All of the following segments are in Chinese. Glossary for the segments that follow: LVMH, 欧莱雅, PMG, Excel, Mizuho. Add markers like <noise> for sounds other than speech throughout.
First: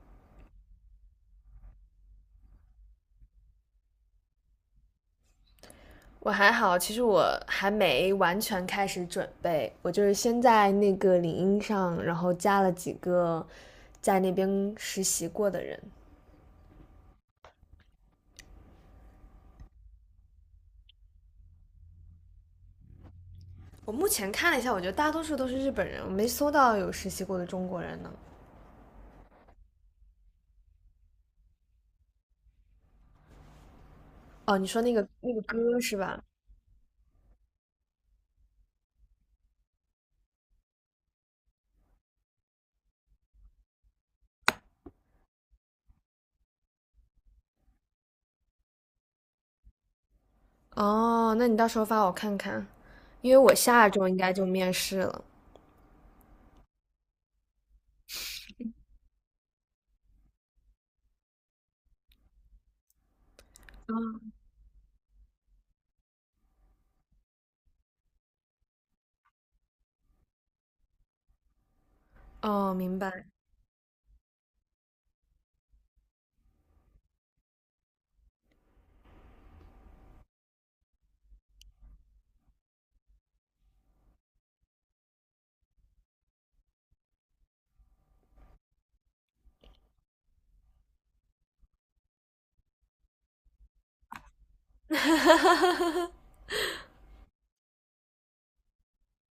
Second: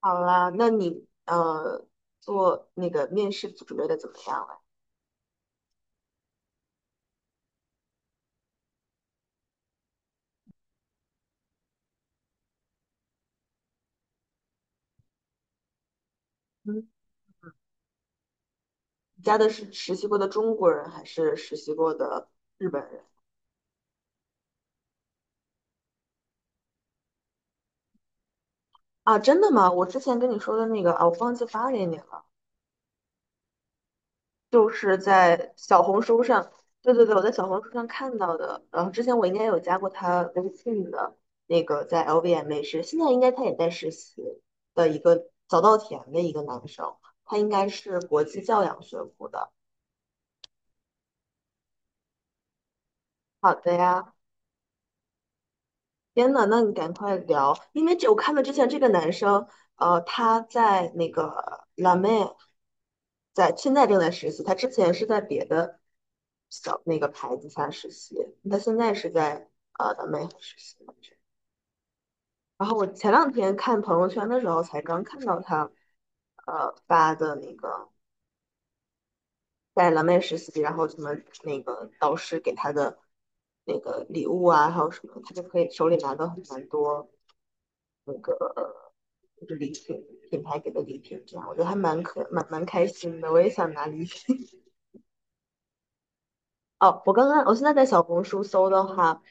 好啦，那你做那个面试准备的怎么样了？我还好，其实我还没完全开始准备，我就是先在那个领英上，然后加了几个在那边实习过的人。嗯。你加的是实习过的中国人还是实习过的日本人我目前看了一下，我觉得大多数都是日本人，我没搜到有实习过的中国人呢。啊？真的吗？我之前跟你说的那个啊，我忘记发给你了，哦，你就说那是个那个在歌小是红吧？书上，对对对，我在小红书上看到的。然后之前我应该有加过他微信的那个在 LVMH，是现在应该他也在实习的一个早稻田的一个男生，他应该是国际教养学部的。哦，那你到时候发我看看，因为好我的下周呀。应该就面试了。天呐，那你赶快聊，因为这我看到之前这个男生，他在那个辣妹，在现在正在实习，他之前是在别的小那个牌子下实习，他现在是在辣妹实习。然哦，后我明前白。两天看朋友圈的时候，才刚看到他发的那个在蓝莓实习，然后什么那个导师给他的那个礼物啊，还有什么，他就可以手里拿到蛮多就是礼品，品牌给的礼品，这样我觉得还蛮可蛮蛮开心的。我也想拿礼品。<laughs> 哦，我刚刚我现在在小红书搜的话，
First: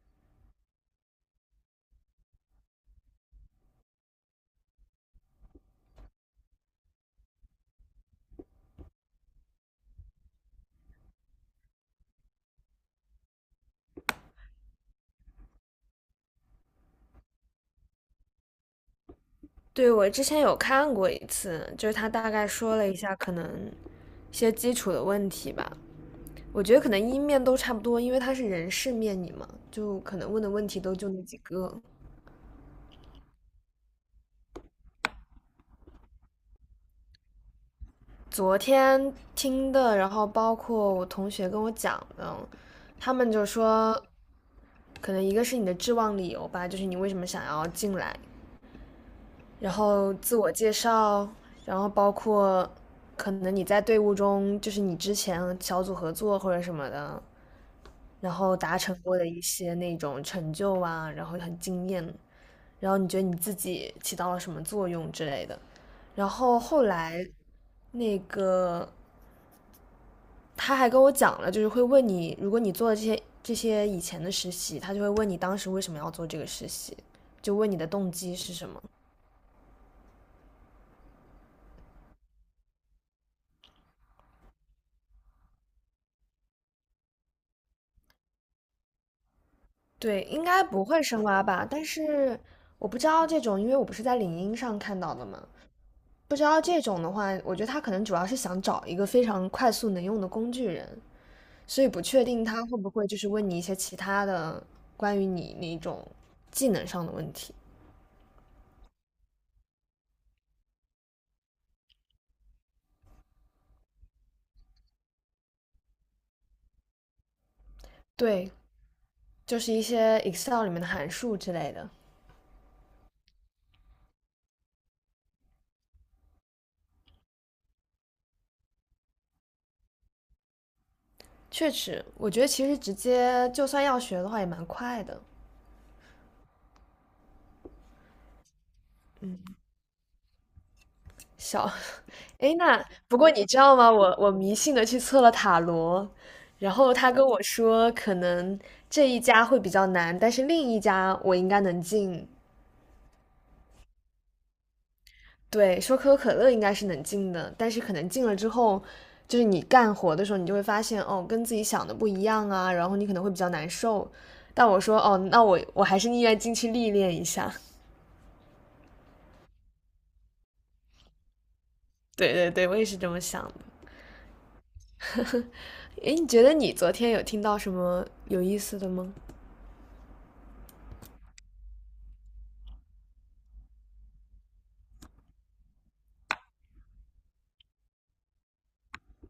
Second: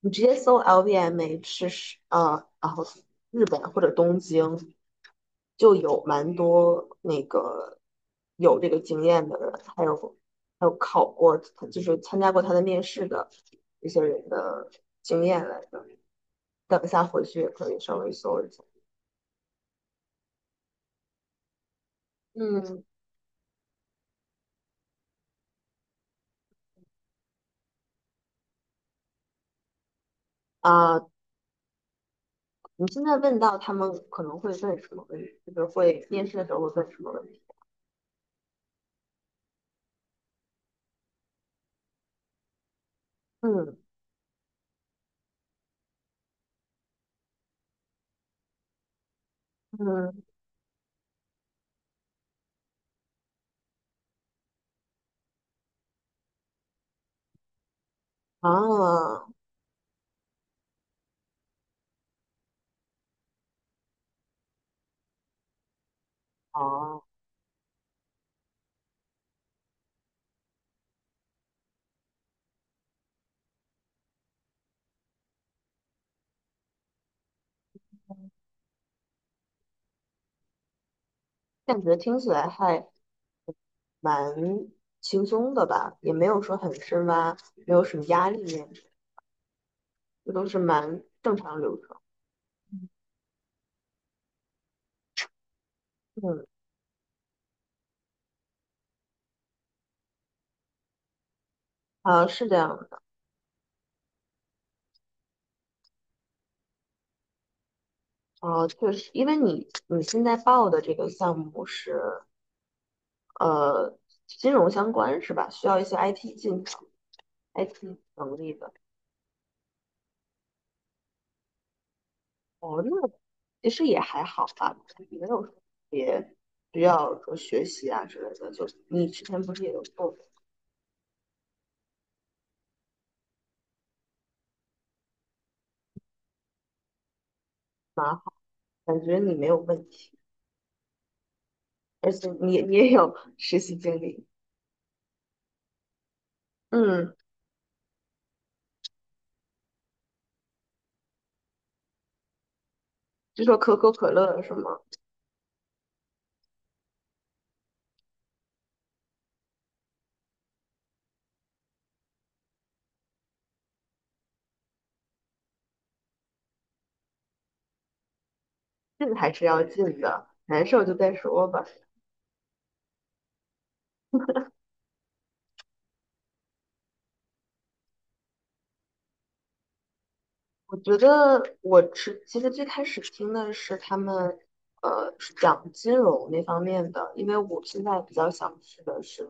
你直接搜 LVMH 然后日本或者东京就有蛮多那个有这个经验的人，还有考过就是参加过他的面试的一些人的经验来的。等一下回去也可以稍微搜一下。对，我之前有看过一次，就是他大概说嗯。了一下可能一些基础的问题吧。我觉得可能一面都差不多，因为他是人事面你嘛，就可能问的问题都啊，就那几个。你现在问到他们可能会问什么问题，就是会面试的时候会问什么问题？昨天听的，然后包括我同学跟我讲的，他们就嗯。说，可能一个是你的志望理由吧，就是你为什么想要进来，然后嗯。自我介绍，然后包括可能你在队伍中，就是你之前小组合作或者什么的，然后达成过啊。的一些那种成就啊，然后很惊艳，然后你觉得你自己起到了什么作用之类的。然后后哦。来，那个他还跟我讲了，就是会问你，如果你做了这些以前的实习，他就会问你当时为什么要做这个实习，就问你的动机是什么。感觉听起来还蛮轻松的吧，也没有说很深挖，没有什么压力，对，这应都是该不蛮会深正挖常吧？流但程。是我不知道这种，因为我不是在领英上看到的嘛，不知嗯。道这种的话，我觉得他可能主要是想找一个非常快速能用的工具人，所以不确啊，定是这他样会不的。会就是问你一些其他的关于你那种技能上的问题。啊，确实，因为你现在报的这个项目是呃金融相关是吧？需要一些 IT 技能、IT 能对，力的。就是一些 Excel 里面的函数之类的。哦，那其实也还好吧，没有说特别需要说学习啊之类的。就你之前不是也有做，确实，我觉得其实直接就算要学的话也蛮快的。感觉你没有问题，小，而且 <laughs> 你诶，也你那也有 不过 <laughs> 你知实习道吗？经我历。我迷信的去测了塔罗，然后他嗯，跟我说可能这一家会比较难，但是另一家我应该能进。就说可口可乐是吗？对，说可口可乐应该是能进的，但是可能进了之后，就是你干活的时候，你就会发现哦，跟自己想的不一样啊，然后你可能会比较难受。但我说哦，那我还是宁愿进去历练一下。<laughs> 进还是要进的，难受就再说吧。对对对，我也是这么想的。诶，你觉得你昨天有听到什么有意思的吗？我觉得其实最开始听的是他们是讲金融那方面的，因为我现在比较想去的是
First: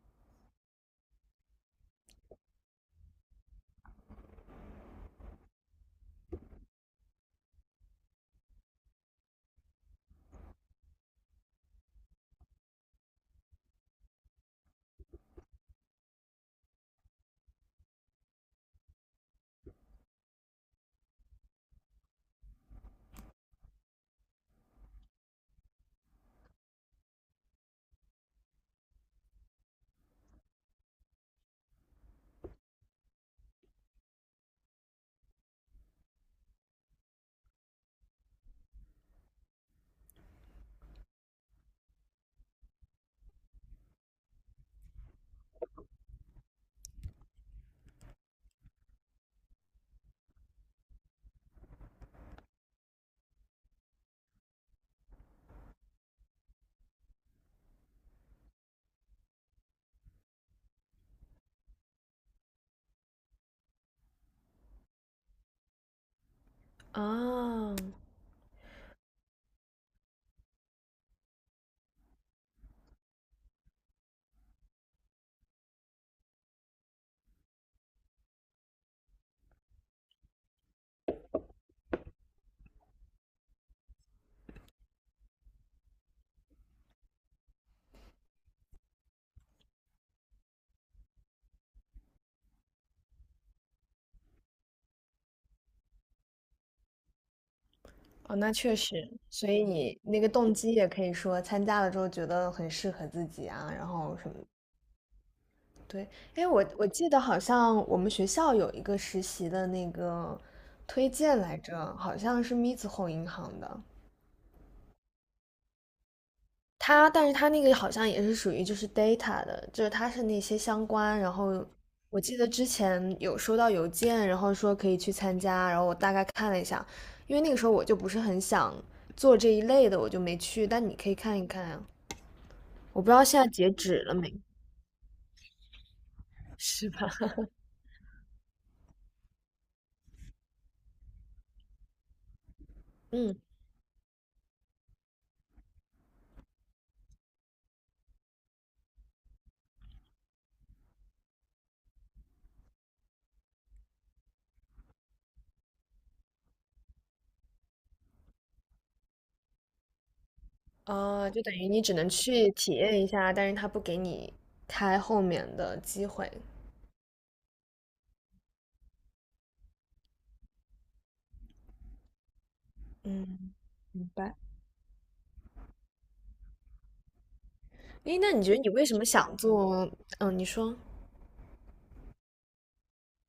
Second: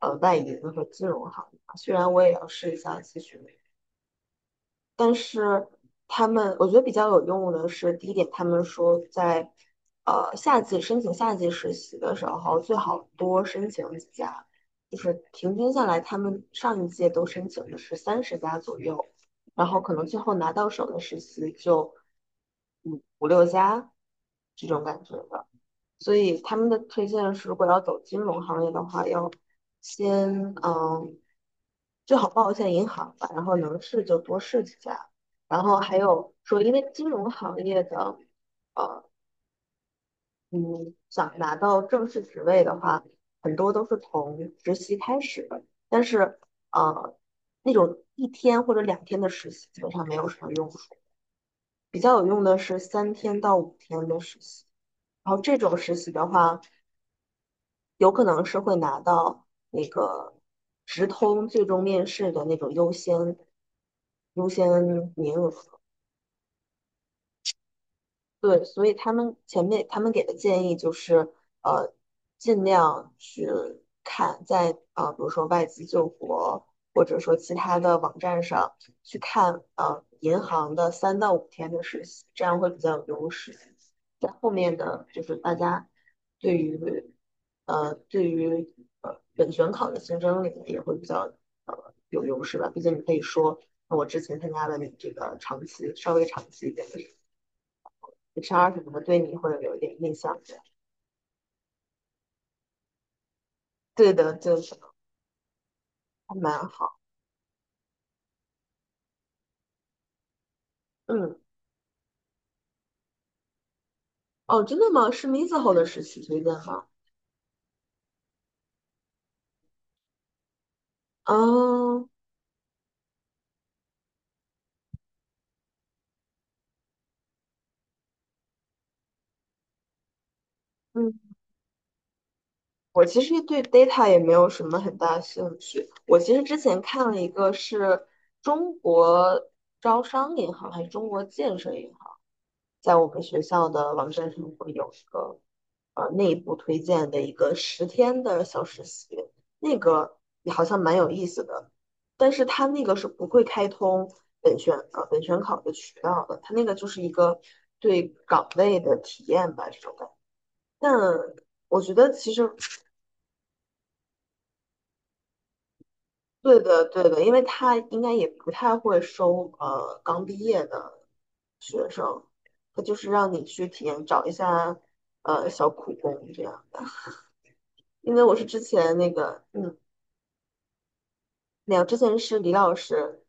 外银和金融行业。虽然我也要试一下咨询。但是他们，我觉得比较有用的是，第一点，他们说在夏季申请夏季实习的时候，最好多申请几家，就是平均下来，他们上一届都申请的是30家左右，然后可能最后拿到手的实习就五五六家这种感觉的。所以他们的推荐是，如果要走金融行业的话，要先最好报一下银行吧，然后能试就多试几家。然后还有说，因为金融行业的呃嗯想拿到正式职位的话，很多都是从实习开始的，但是呃那种一天或者两天的实习基本上没有什么用处，比较有用的是3天到5天的实习。然后这种实习的话，有可能是会拿到那个直通最终面试的那种优先名额。啊，对，所以他们前面他们给的建议就是，呃，尽量去看在比如说外资救国或者说其他的网站上去看银行的3到5天的实习，这样会比较有优势。在后面的就是大家对于呃对于呃本选考的竞争力也会比较有优势吧，毕竟你可以说我之前参加了你这个长期稍微长期一点的。哦，那 HR 确什么的实，对你所会以有一你点印那个象的。动机也可以说参加了之后觉得很适合自己啊，然对后什的，么就是对，还哎，我蛮我好。记得好像我们学校有一个实习的那个推嗯。荐来着，好像是 Mizuho 银行的。哦，真的吗？是 Mizuho 的实习推荐哈。它，但是它那个好像也是属于就是 data 的，就是它是那些相关。然后嗯。我记得之前有收到邮件，然后说可以去参加，然后我大概看了一下，因为那个时候我就不是很想做这一类的，我就没去。但你可以嗯，看一看啊，我我不知其道实现在对 截止 data 了也没没，有什么很大兴趣。我其实 <laughs> 之前是吧？看了一个是中国招商银行还是中国建设银行，在我们嗯。学校的网站上会有一个内部推荐的一个10天的小实习，那个也好像蛮有意思的，但是他那个是不会开通本选考的渠道的，他那个就是一个对岗位的体验吧，这种感觉。但哦，就等于我你觉只能得其去实体验一下，但是他不给你开后面的机会。对的对的，因为他应该也不太会收刚毕业的学生，他就是让你嗯，去体验明找一白。下小苦工这样的。因诶，为那我你是觉得之你为前什么那想个做？嗯，你说没有，之前是李老师，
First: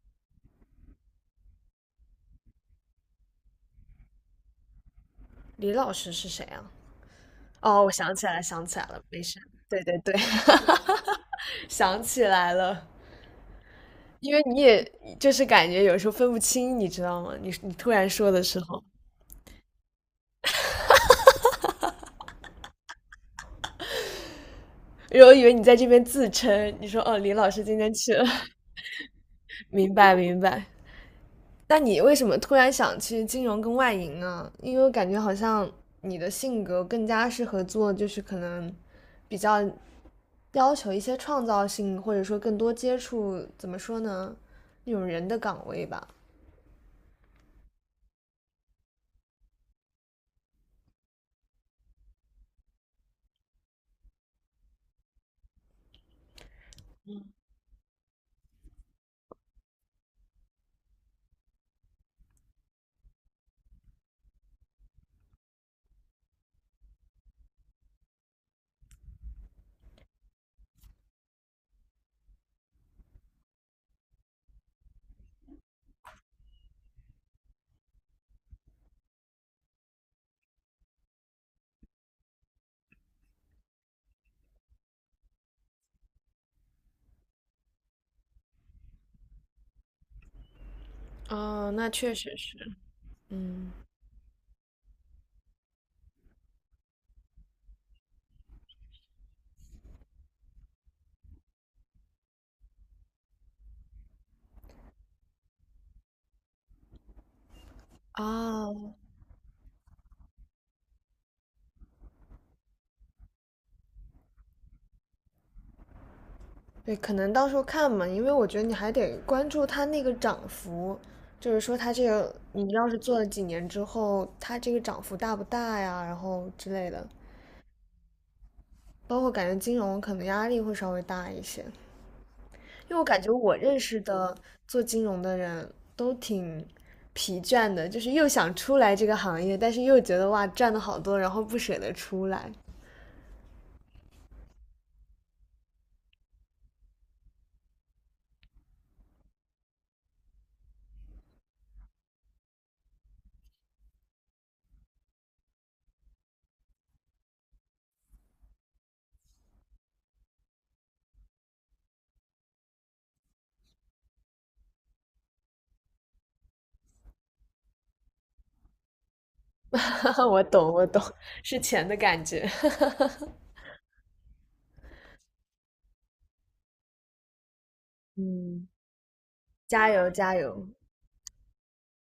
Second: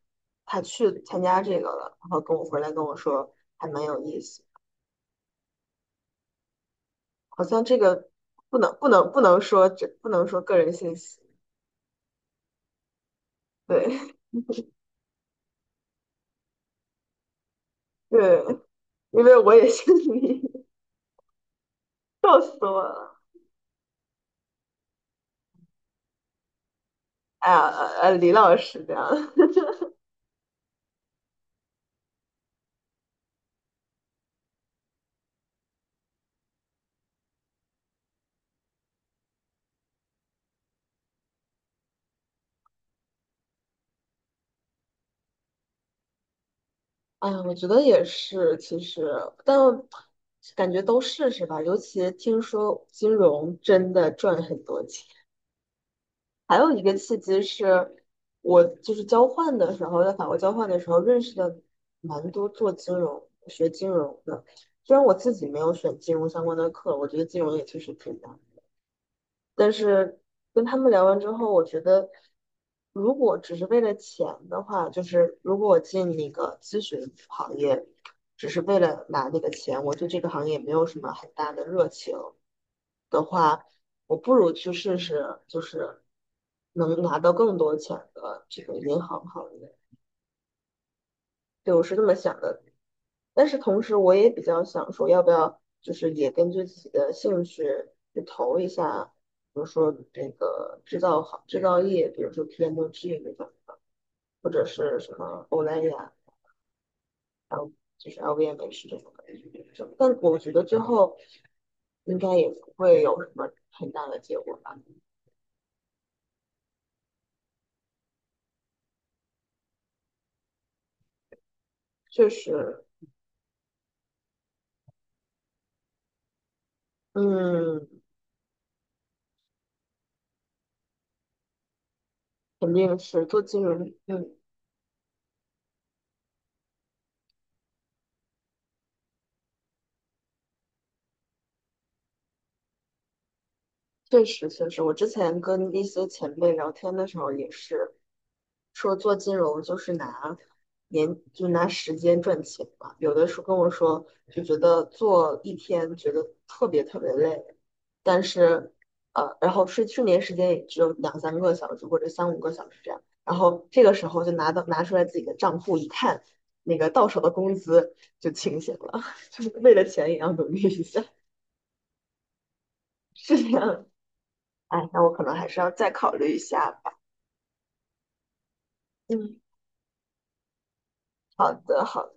他去参加这个了，然后跟我回来跟我说还蛮有意思，李老师是谁啊？好像这哦，我个想起来了，不想能起来不了，能不没事。能说对这对不对，能说个人信息，<laughs> 想起来了，对 因为你也就是感觉有时候分不清，你知道吗？你突 <laughs> 然说的对，时候，因为我也姓李，<laughs> 笑死我了，因为我以为你在这边自称，你说哦，李老哎师呀今天去了，李 <laughs> 老师这样，<laughs> 明白明白。那你为什么突然想去金融跟外营呢？因为我感觉好像你的性格更加适合做，就是可能比较要求一些创造性，或者说更多接触，怎么说呢，那种人的岗位吧。哎呀我觉得也是，其实但感觉都试试吧，尤其听说金融真的赚很多钱。还有一个契机是，我就是交换的时候，在法国交换的时候认识的蛮多做金融、学金融的。虽然我自己没有选金融相关的课，我觉得金融也确实挺难但是跟他们聊完之后，我觉得如果只是为了钱的话，就是如果我进那个咨询行业，只是为了拿那个钱，我对这个行业没有什么很大的热情的话，我不如去试试，就是能拿到更多钱的这个银行行业。哦，对，我那是这确么实想的。是，但是嗯，同时我也比较想说，要不要就是也根据自己的兴趣去投一下，比如说这个制造业，比如说 PMG 这种，或者是什么欧莱雅，就是 LVMH 哦，这种感但我觉得最后应该也不会有什么很大的结果吧。对，可能到时候看嘛，因为我觉得你还得关注它那个涨幅，就是说它这确个你实，要是做了几年之后，它这个涨幅大不大呀，然后之类的。嗯，包括感觉金融可能压力会稍微大一些，因肯定为我感是觉做我金认融，识嗯，的做金融的人都挺疲倦的，就是又想出来这个行业，但是又觉得哇赚的好多，然后不舍得出来。确实确实，我之前跟一些前辈聊天的时候也是说做金融就是就拿时间赚钱嘛，有的时候跟我说就觉得做一天觉得特别特别累，但是然后睡眠时间也只有两三个小时或者三五个小时这样，然后这个时候就拿出来自己的账户一看，那个到手的工资就清醒了，<laughs> 就是为了钱也 <laughs> 要我努力懂，一我懂，下，是钱的感觉。<laughs> 是这样。哎，那我可能还是要再考虑一下。嗯，嗯，加油，加油，好的，好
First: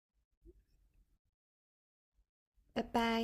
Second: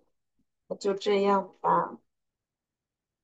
的，就这样吧。拜拜。